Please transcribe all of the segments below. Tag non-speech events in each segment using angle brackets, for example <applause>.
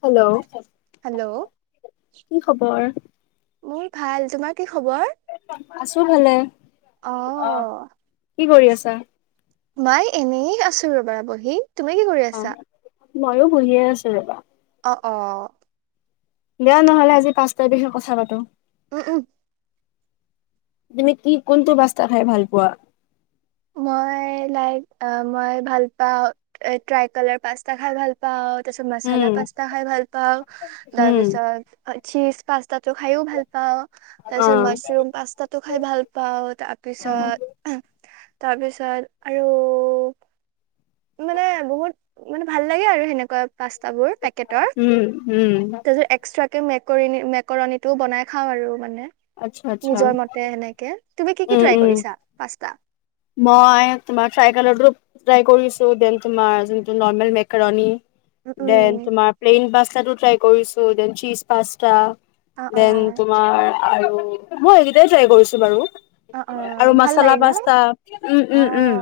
Hello. Hello. কি খবৰ? মোৰ ভাল। তোমাৰ কি খ আছোঁ ভালে। অ অ', কি কৰি আছা? মই এনেই আছোঁ। ৰ'বা, বহি তুমি কি কৰি আছা? ময়ো বহিয়েই আছোঁ। ৰ'বা অ', অ'। দিয়া, নহ'লে আজি পাস্তা বিষয়ে কথা পাতোঁ। অ', উম। তুমি কি, কোনটো পাস্তা খাই ভাল পোৱা? মই, লাইক, আ, মই ভাল পাওঁ। আ, ট্ৰাই-কালাৰ পাস্তা খাই ভাল পাওঁ। তাৰ পিছত উম মাচালা পাস্তা খাই ভাল পাওঁ। তাৰ হুম। পিছত চীজ পাস্তাটো খাইও ভাল পাওঁ। তাৰ পিছত অ', মাছৰুম পাস্তাটো খাই ভাল পাওঁ। তাৰ পিছত তাৰ পিছত আৰু মানে বহুত মানে ভাল লাগে আৰু সেনেকুৱা পাস্তাবোৰ পেকেটৰ। উম উম তাৰ পিছত একস্ত্ৰা তে মেকৰণী, মেকৰণীটো বনাই খাওঁ আৰু মানে আচ্ছা আচ্ছা নিজৰ মতে এনেকে তুমি কি কি উম ট্ৰাই উম। কৰিছা? পাস্তা। মই তোমাৰ ত্ৰাইকলৰটো ট্ৰাই কৰিছো, ডেন তোমাৰ যোনটো নৰমেল মেকৰণী উম ডেন উম তোমাৰ প্লেইন পাচ টো ট্ৰাই কৰিছো। ডেন চীজ পাস্তা অ অ ডেন তোমাৰ আৰু মই এইকেইটাই ট্ৰাই কৰিছো বাৰু। অ অ আৰু ভাল মাচালা লাগে ন পাস্তা। অ উম-উম-উম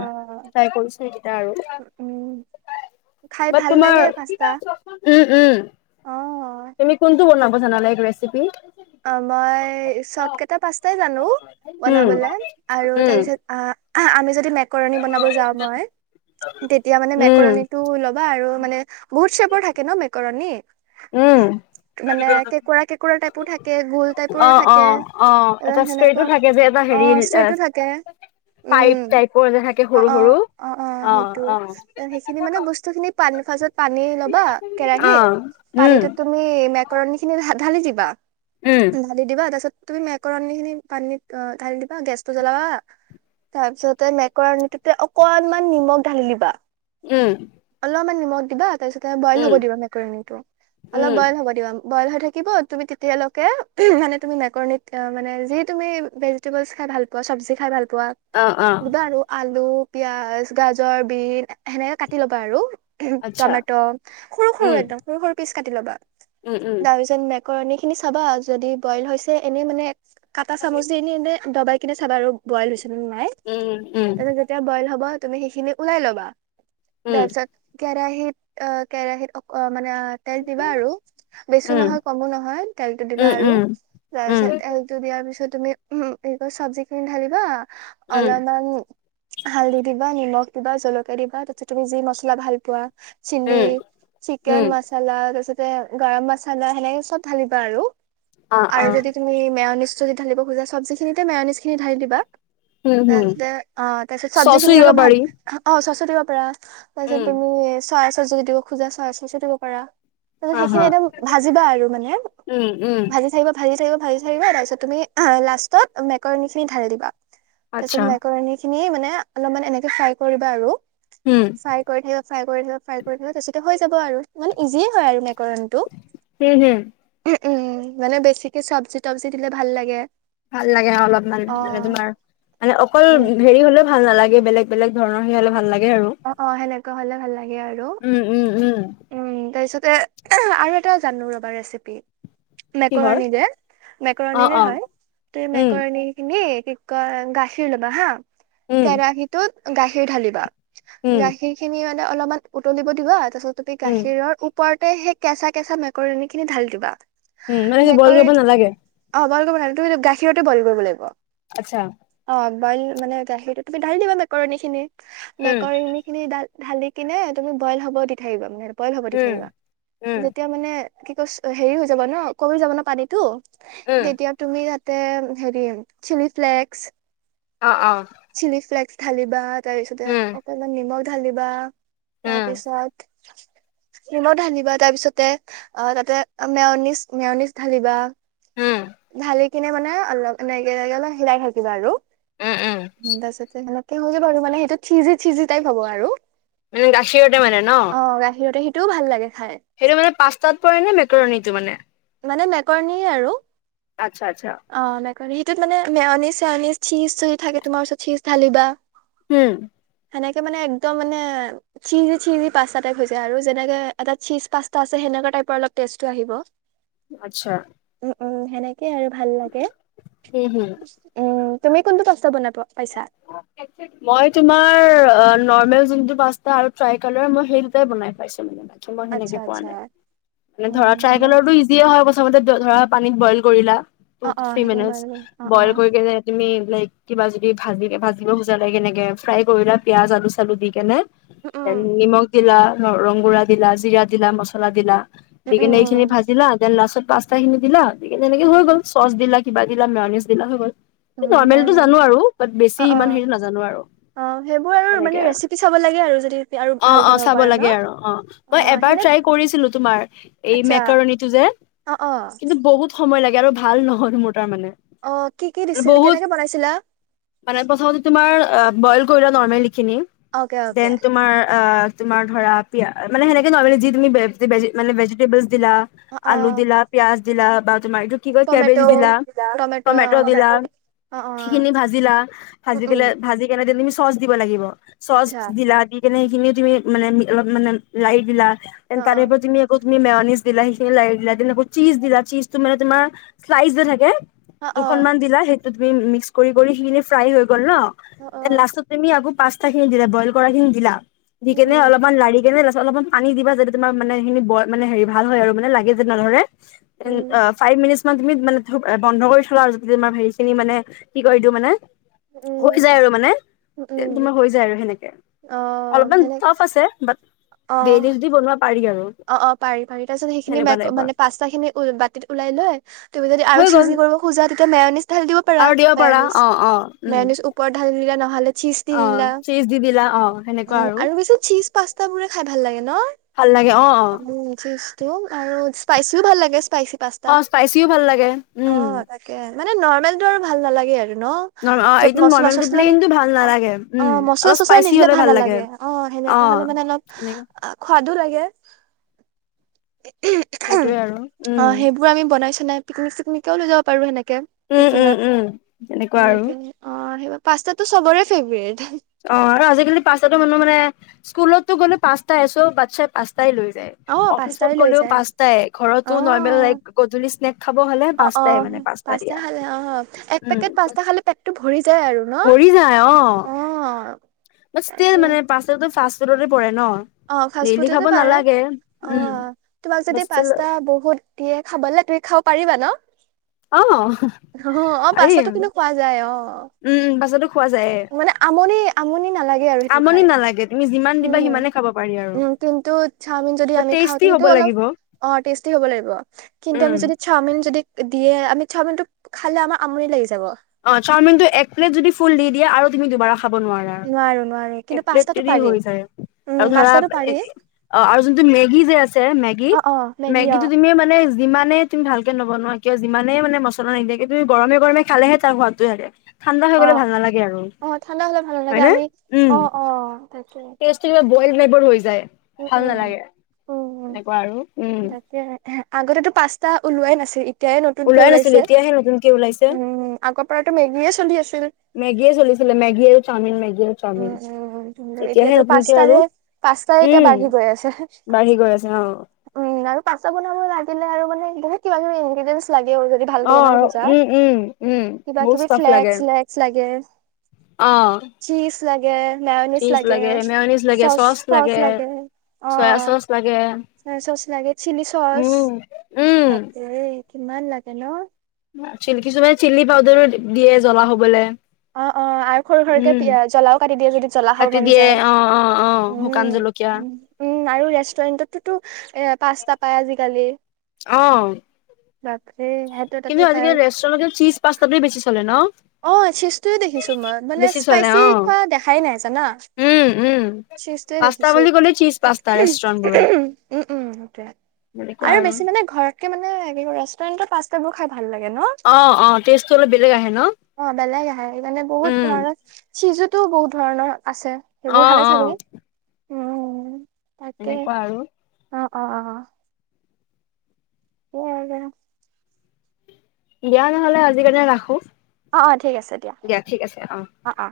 ট্ৰাই কৰিছোঁ সেইকেইটা আৰু। উম খাই বাত ভাল লাগে তোমাৰ পাস্তা উম-উম, অ তুমি কোনটো? বনাব জনা নে কিবা ৰেচিপি? অ' মই চব কেইটা পাছ টাই জানো উম বনাবলে। আৰু উম তাৰপিছত আ আমি যে <unintelligible> মেকাৰোনি বনাব যাওঁ মই, তেতিয়া মানে উম মেকাৰোনি টো লবা আৰু মানে বহুত <unintelligible> <unintelligible> থাকে ন মেকৰণী উম <unintelligible> উম মানে কেঁকোৰা কেঁকোৰা টাইপো থা <unintelligible> গোল টাইপৰ অ অ থাকে, অ এ এটা ষ্ট্ৰেটো সেনেকুৱা থাকে যে এটা হেৰি অ', ষ্ট্ৰেইট ও থাকে। পাইপ উম, টাইপৰ যে থাকে সৰু অ-অ, সৰু অ-অ অ সেইটো। অ সেইখিনি মানে বস্তুখিনি ফাৰত <unintelligible> পানী ল'বা অ কেৰাহিত উম পানীতো তুমি মেকৰণী খিনি ঢা-ঢালি দিবা। উম ঢালি দিবা তাৰপিছত। তুমি মেকৰণী খিনি পানীত ঢালি দিবা, গেছটো জ্বলাবা তাৰপিছতে মেকৰণীটোতে অকনমান নিমখ ঢালি দিবা। উম অলপমান নিমখ দিবা তাৰপিছত এ বইল উম হ'ব দিবা মেকৰণীটো, উম অলপ বইল হ'ব দিবা। বইল হৈ থাকিব তুমি তেতিয়ালৈ কে মানে তুমি মেকৰনীত মানে যি তুমি ভেজিটেবলছ্ খাই ভাল পোৱা চব্জি খাই ভাল পোৱা। অ অ পোৱা দিবা আৰু আলু পিয়াজ গাজৰ বিন সেনেকে কাটি ল'বা আৰু। আচ্ছা টমেট' সৰু-সৰু উম একদম সৰু-সৰু পিচ কাটি ল'বা। উম তাৰপিছত মেক কৰনি খিনি চাবা যদি বইল হৈছে এনেই মানে কাটা উম চামুচ দি নি এনে ডবাই কিনে চাবা আৰু বইল হৈছে। নাই, উম উম তেনে যেতিয়া বইল হ'ব তুমি সেইখিনি উলাই ল'বা। উম তাৰ পিছত। কেৰাহিত-কেৰাহিত অকণ মানে তেল দিবা আৰু উম বেছো উম নহয় কমো নহয়। দিবা উম আৰু উম তাৰপিছত এলটো দিয়া তাৰপিছত তুমি উমহ এইবাৰ চব্জি খিনি ঢালিবা। উম অলপমান। হাল্‌ধি দিবা, নিমখ দিবা, জলকীয়া দিবা, তাৰপিছত তুমি যি মছলা ভাল পোৱা। চিন্নী, উম চিকেন উম মছলা, তাৰপিছত। গৰম মচালা সেনেকে চব ঢালি বাৰু। আৰু যদি তুমি মেঅ'নিছ যদি ঢালিব খোজা চব্জিখিনিতে মেঅ'নিজি খিনি ঢালি দিবা। তাৰপিছতে অ' তাৰপিছত চব্জি খিনি দিব অলপ ভাল পাৰি। অ'চচ্ছ। তাতো দিব পাৰা। তাৰপিছত উম তুমি চচ্ছ। যদি দিব খোজা চচ চচো দিব পাৰা। তোৰ আহা সেইখিনি একদম ভাজিবা আৰু মানে। উম উম ভাজি থাকিব, ভাজি থাকিব। ভাজি থাকিবা, তাৰপিছত তুমি লাষ্টত মেকৰণী খিনি ঢালি দিবা। তাৰপিছত আচ্ছা মেকৰণী খিনি মানে অলপমান এনেকে ফ্ৰাই কৰিবা আৰু উম ফ্ৰাই কৰি থাকিবা, ফ্ৰাই কৰি থাকিবা, ফ্ৰাই কৰি থাকিবা, তাৰপিছত হৈ যাব আৰু ইমান ইজিয়ে হয় আৰু মেক কৰণটো হুম হুম উ উম মানে বেছিকে চব্জি তবজি দিলে ভাল লাগে। ভাল লাগে অলপমান মানে অ', তোমাৰ মানে অকল হেৰি হলেও ভাল নালাগ বেলেগ বেলেগ ধৰ সেয়া হলে ভাল লাগ অ অ সেনেকুৱা হলে ভাল লাগে আৰু উম উম উম উম তাৰছত তে এহে আৰু এটা জানো ৰবা ৰেচিপি। কিহৰ মেকৰণীৰে অ মেকৰণীৰে অ হয় তুমি উম মেকৰণীখিনি কি কয় গাখীৰ লবা হা। উম কেৰাহীটোত গাখীৰ ঢালিবা। উম গাখীৰ খিনি মান অলপমান উতলিব দিবা। তাছত তুপি উম গাখীৰৰ ওপৰত তে সেই কেঁচা কেঁচা মেকৰণীখিনি ঢালি দিবা। উম মানে কি বইল মেকৰণি কৰিব কৰিব নালাগে অ বইল কৰিব নালাগে তুমি ত গাখীৰতে বইল কৰিব লাগিব আচ্ছা অ বইল মানে গাখীৰটো তুমি ঢালি দিবা মেকৰণী খিনি উম মেকৰণী খিনি দাল ঢালি কিনে তুমি বইল হব দি থাকিবা মানে বইল হ'ব দি উম থাকিবা উম যেতিয়া মানে কি কৈছ হেৰি হৈ যাব ন কমি যাব ন পানীটো উম তেতিয়া তুমি তে হেৰি চিলি ফ্লেকস অ অ ঢালিবা তাৰপিছতে উম তা মা নিমখ ঢালিবা। উম তাৰপিছত ক্ৰীমো ঢালিবা তাৰ পিছতে, অ, তাতে মেওনিজ মেওনিজ ঢালিবা। উম ভালে কিনে মানে অলপ এনেকে এনেকে অলপ হিলাই থাকিবা আৰু। উম তা পাছতে <unintelligible> এটোত থিজি চিজি টাইপ হ'ব আৰু। উম গাখীৰতে মানে ন। তো ভাল লাগে। খাই সেইটো মানে পাষ্টতাত পৰে নে মেকৰণীটো মানে। মানে মেকৰণীয়ে আৰু। আচ্ছা আচ্ছা। কাৰী টোত মানে মেওনিজ চেওনিজ চিজ যদি থাকে তোমাৰ ওচৰত চিজ ঢালিবা। উম। মানে একে মানে একদম মানে, চিজি চিজি পাষ্টা টাইপ হৈ যায় আৰু যেনেকে এটা চিজ পাষ্টা আছে সেনকা টাইপৰ অলপ টেষ্টতো আহিব। আচ্ছা। উম উম, সেনেক কেই আৰু ভাল লাগে। হুম, হুম। উম। তুমি কোনটো পাষ্টা বনা মই তোমাৰ অ, নৰ্মেল যোনটো পাষ্টা আৰু ট্ৰাই কালৰ, মই সেই দুটাই বনাই পাইছো মানে মই আচ্ছা সেনেকে পোৱা আচ্ছা নাই মানে, ধৰা উম সেনে ট্ৰাইকলৰো ইজিয়ে হয় প্ৰথমতে ধ ধৰা পানীত বইল কৰিলা। টু অ অ থ্ৰী সেইখিনি মিনিট, বাৰু অ অ বইল কৰি কিনে তুমি ধৰা এইটি বাজি দি ভাজি ভাজিব খোজা লাগে সেনেকে ফ্ৰাই কৰিলা পিয়াজ আলু চালু দি কিনে। উম এন নিমগ দিলা। ৰংগুৰা দিলা, জিৰা দিলা, মছলা দিলা। উম দি উম কিনে এইখিনি উম ভাজি লোৱা দেন লাষ্টত পাষ্টাখিনি দিলা। দি কিনে এনেকে হৈ উম গ'ল, চচ দিলা কিবা দিলা মেওনিজ দিলা হৈ গ'ল। উম উম হয় নৰ্মেলটো হয় জানো আৰু। বেছি অ ইমান অ হেৰি নাজানো আৰু অ সেইবোৰ সেনেকে মানে আৰু ৰেচিপি চাব লাগে আৰু যদি আৰু ভাল অ' অ' বনাব চাব পাৰা লাগে ন আৰু অ', মই অ এবাৰ সেনে ট্ৰাই কৰিছিলো, তোমাৰ এই আচ্ছা মেকৰণীটো যে অ অ কিন্তু সহজ সময় লাগে আৰু ভাল নহ'ল মোৰ। অ' কি কি দিছিল কেনেকে বনাইছিলা। হোৱা নাই। প্ৰথমতেতো তোমাৰ বইল কৰি লবা নৰমেলি। খিনি অকে অকে দেন তোমাৰ অ' তোমাৰ ধৰা পিয়া মানে সেনেকে নৰ্মেলি যি তুমি মানে ভেজিটেবল দিলা অ অ আলু দিলা পিয়াজ দিলা বা। তোমাৰ এইটো কি কয় টমেট' কেবেজ দিলা, টমেট' অ টমেটো দিলা অ অ সেইখিনি ভাজিলা। উম ভাজি পেলে উম ভাজি কেনে তুমি চ চচ দিব লাগিব। চচ আচ্ছা দিলা দি কিনে খিনি তুমি মানে অলপ মানে লাৰি দিলা। অ তাৰে ওপৰত তুমি আ তুমি মেউনিজ দিলা সেইখিনি ল দিলা আকৌ চীজ দিলা চীজটো মানে তোমাৰ শ্লাইচ যে থাকে। অ অ দুখনমান দিলা সেই তুমি মিক্স কৰি কৰি ফ্ৰাই হৈ গ গল ন। অ অ লাস্ট ত তুমি আগ পচ খিনি দিলা বইল কৰা খিনি দিলা। দি উম কেনে উম অলপমান লাাৰি কেনে অলপমান পানী দিবা যদি তোমাৰ মানে সিখিনি ব মানে হেৰি ভাল হয় আৰু মানে লাগে যে নধৰে। উম ফাইভ মিনিট তুমি মানে ধ বন্ধ কৰি চলা আৰু যদি তোমাৰ হেৰিখিনি মানে কি কৰি দিওঁ মানে হৈ উম যায় আৰু মানে। উম তে উম তোমাৰ হৈ যায় আৰু সেনেকে। অ অলপমান সেনে টাফ আছে বাট অ ডেইলি যদি বনোৱা পাৰি আৰু। অ', অ' পাৰি পাৰি তাৰপিছত সেনেকুৱা সেইখিন টাইপৰ মানে পাষ্তা খিনি বাতিত ওলাই লয় তুমি যদি আৰু হৈ গ'ল চিজি কৰিব খোজা তেতিয়া মেওনিছ ঢালি দিব পাৰা আৰু দিব পাৰা মেওনিজ। অ অ উম নেওনিছ ওপৰত ঢালি দিলে নহ'লে চীজ অ দিলা চীজ দি দিলা অ সেনেকুৱা আৰু বেছি চীজ পাস্তাবো খাই ভাল লাগে ন। অ, চিছ আৰু স্পাইচিও ভাল লাগে। স্পাইচি পাস্তা অ স্পাইচিও ভাল লাগে অ উম। তাকে মানে নৰ্মেলটো আৰু ভাল নালাগে আৰু। ন নৰ্ম অ য'ত এইটো মচলা নৰ্মেলটো চচলা নি প্লেইনটো ভাল অ নালাগে অ উম মচলা অলপ চচলা স্পাইচি নিদিলে হলে ভাল লাগে নালাগে অ অ সেনেকুৱা হলে মানে অলপ এনেকুৱা খোৱাদো লাগে। সেইটোয়ে আৰু অ উম সেইবোৰ আমি বনাইছো সে পিকনিক চিকে লৈ য পাৰো সেনেকে উম উম উম তেনেকুৱা টিফিনত আৰু এনেকে অ সেইবাবে পাস্তাটো সবৰে ফেভৰেট অ আৰু আজিকালি পাচতাটো নো মানে স্কুলতো গ'লে পাঁছটা এই চ বাচছাই পাঁছ তাই লৈ যায় অ অফিচত পাস্তাই লৈ গলেও যায় পচটাই ঘৰতো অ নৰ্মেলাই গধলি স্নেক খাব হলে অ অ পচটাই মানে পচটা পাস্তা দিয়া খালে অ এক উ‍ পেকেট পাস্তা খালে পেটটো ভৰি যায় আৰু ন অ ম তে তাকে মানে পাঁচ একম তে পৰে ন অ ফা ডেইলি ফুড খাব পাৰে নালাগে অ উম তোমাক বাট যদি ষ্টিল পাস্তা বহুত দিয়ে খাব তুমি খাব পাৰিবা ন অ ন অ অ পাৰি। পাচাটো উম কিন্তু খোৱা যায় অ উম বাছতো খোৱা যায় নি আমনি নালাগে আৰু সেইটো আমনি খাই নালাগে তুমি যিমান দিবা উম সিমানে খাব প কিন্তু চাওমিন যদি আমি খাওঁ টেষ্টি তে হ'ব অলপ লাগিব অ টেস্টি হব লাগিব কিন্তু আমি উম। যদি চাওমিন যদি। দিয়ে আমি চাওমিনটো খালে আমাৰ আমনি লাগি যাব। অ চাওমিন টো এক প্লেট যদি ফুল দি দিয়ে আৰু তুমি দুবাৰা খাব নোৱাৰা নোৱাৰো নোৱাৰো কিন্তু এক প্লেত পাস্তাটো দি পাৰি হৈ যায় উম আৰু ধৰা পাস্তাটো পাৰি আৰু যোনটো মেগি যে আছে মেগী অ', অ', মেগী মেগীটো অ', তুমি মানে যিমানে তুমি ভালকে নবনোৱা। কিয় যিমানেই মানে মচলা নিদিয়ে কিয় তুমি গৰমেগৰমে খালে <unintelligible> অ আৰু অ ঠাণ্ডা হলে ভাল নালাগে হয়নে আমি অ অ তাকে। বই নবোৰ হৈ যায় উম, ভাল উম, নালাগে উম, উম, এনেকুৱা আৰু। উম তাকে আগতেতো পাস্তা ওলোৱাই নাছিল। এতিয়াই নতুনকে ওলোৱাই নাছিল ওলাইছে। এতিয়াহে নতুনকে ওলাইছে উম, আগৰ পৰাতো মেগীয়ে চলি আছিল মেগীয়ে চলিছিলে মেগী আৰু চাওমিন মেগী। আৰু চাওমিন উম উম <unintelligible> এতিয়াহে এতিয়াতো নতুনকে আৰু পাস্তাৰে পাস্তাৰে এতিয়া উম বাঢ়ি গৈ আছে বাঢ়ি গৈ আছে অ উম আৰু। পাস্তা বনাব লাগিলে আৰু মানে বহুত কিবা কিবি ইনগ্ৰেডিয়েন্টচ লাগেও যদি ভালকে অ বনাব খোজা উম উম উম বহুত কিবাকিবি ষ্টাফ ফ্লেক্স লাগে চ্লেক্স লাগে অ চিচ লাগে চীজ লাগে মেয়নিজ লাগে চচ লাগে চয়া অ', চচ লাগে। চয়া চচ লাগে চিলি চচ উম। উম, বাপৰে। কিমান লাগে ন। কিছুমানে চিলি পাউদাৰো দিয়ে জ্বলা হবলে। অ অ আৰু সৰু উম, সৰুকে জ্বলাও কাটি দিয়ে যদি জ্বলা খাব কাটি মন দিয়ে যায় অ', অ', অ', উ শুকান জলকীয়া উ আৰু ৰেষ্টুৰেণ্টটো পাস্তা। পাই আজিকালি। অ, <unintelligible> তাতো কিন্তু পাই আজিকালি ৰেষ্টুৰেণ্টত চীজ পাস্তাটোৱে বেছি চলে ন। অ চিজটোৱে দেখিছো মই মানে বেছি চলে স্পাইচি অ', খোৱা দেখাই নাই জান' উম, উম। চিজটোৱে পাস্তা দেখিছো বুলি ক'লে চীজ পাস্তা ৰেষ্টুৰেণ্টবোৰত উম উম সেইটোৱে আৰু বেছি মানে ঘৰতকৈ ৰেষ্টুৰেণ্ট। পাস্তাবোৰ খাই ভাল লাগে। অ', অ', টেষ্টতো অলপ বে অ বেলেগ আহে মানে বহুত উম, ধৰণৰ চিজত <unintelligible> বহু ধৰণৰ। আছে সেইবোৰ অ', ঢালে অ', চাগে উম তাকে এনেকুৱা আৰু। অ অ, <unintelligible> দিয়া নহলে আজি কাৰণে ৰাখো। অ অ ঠিক আছে দিয়া অ অ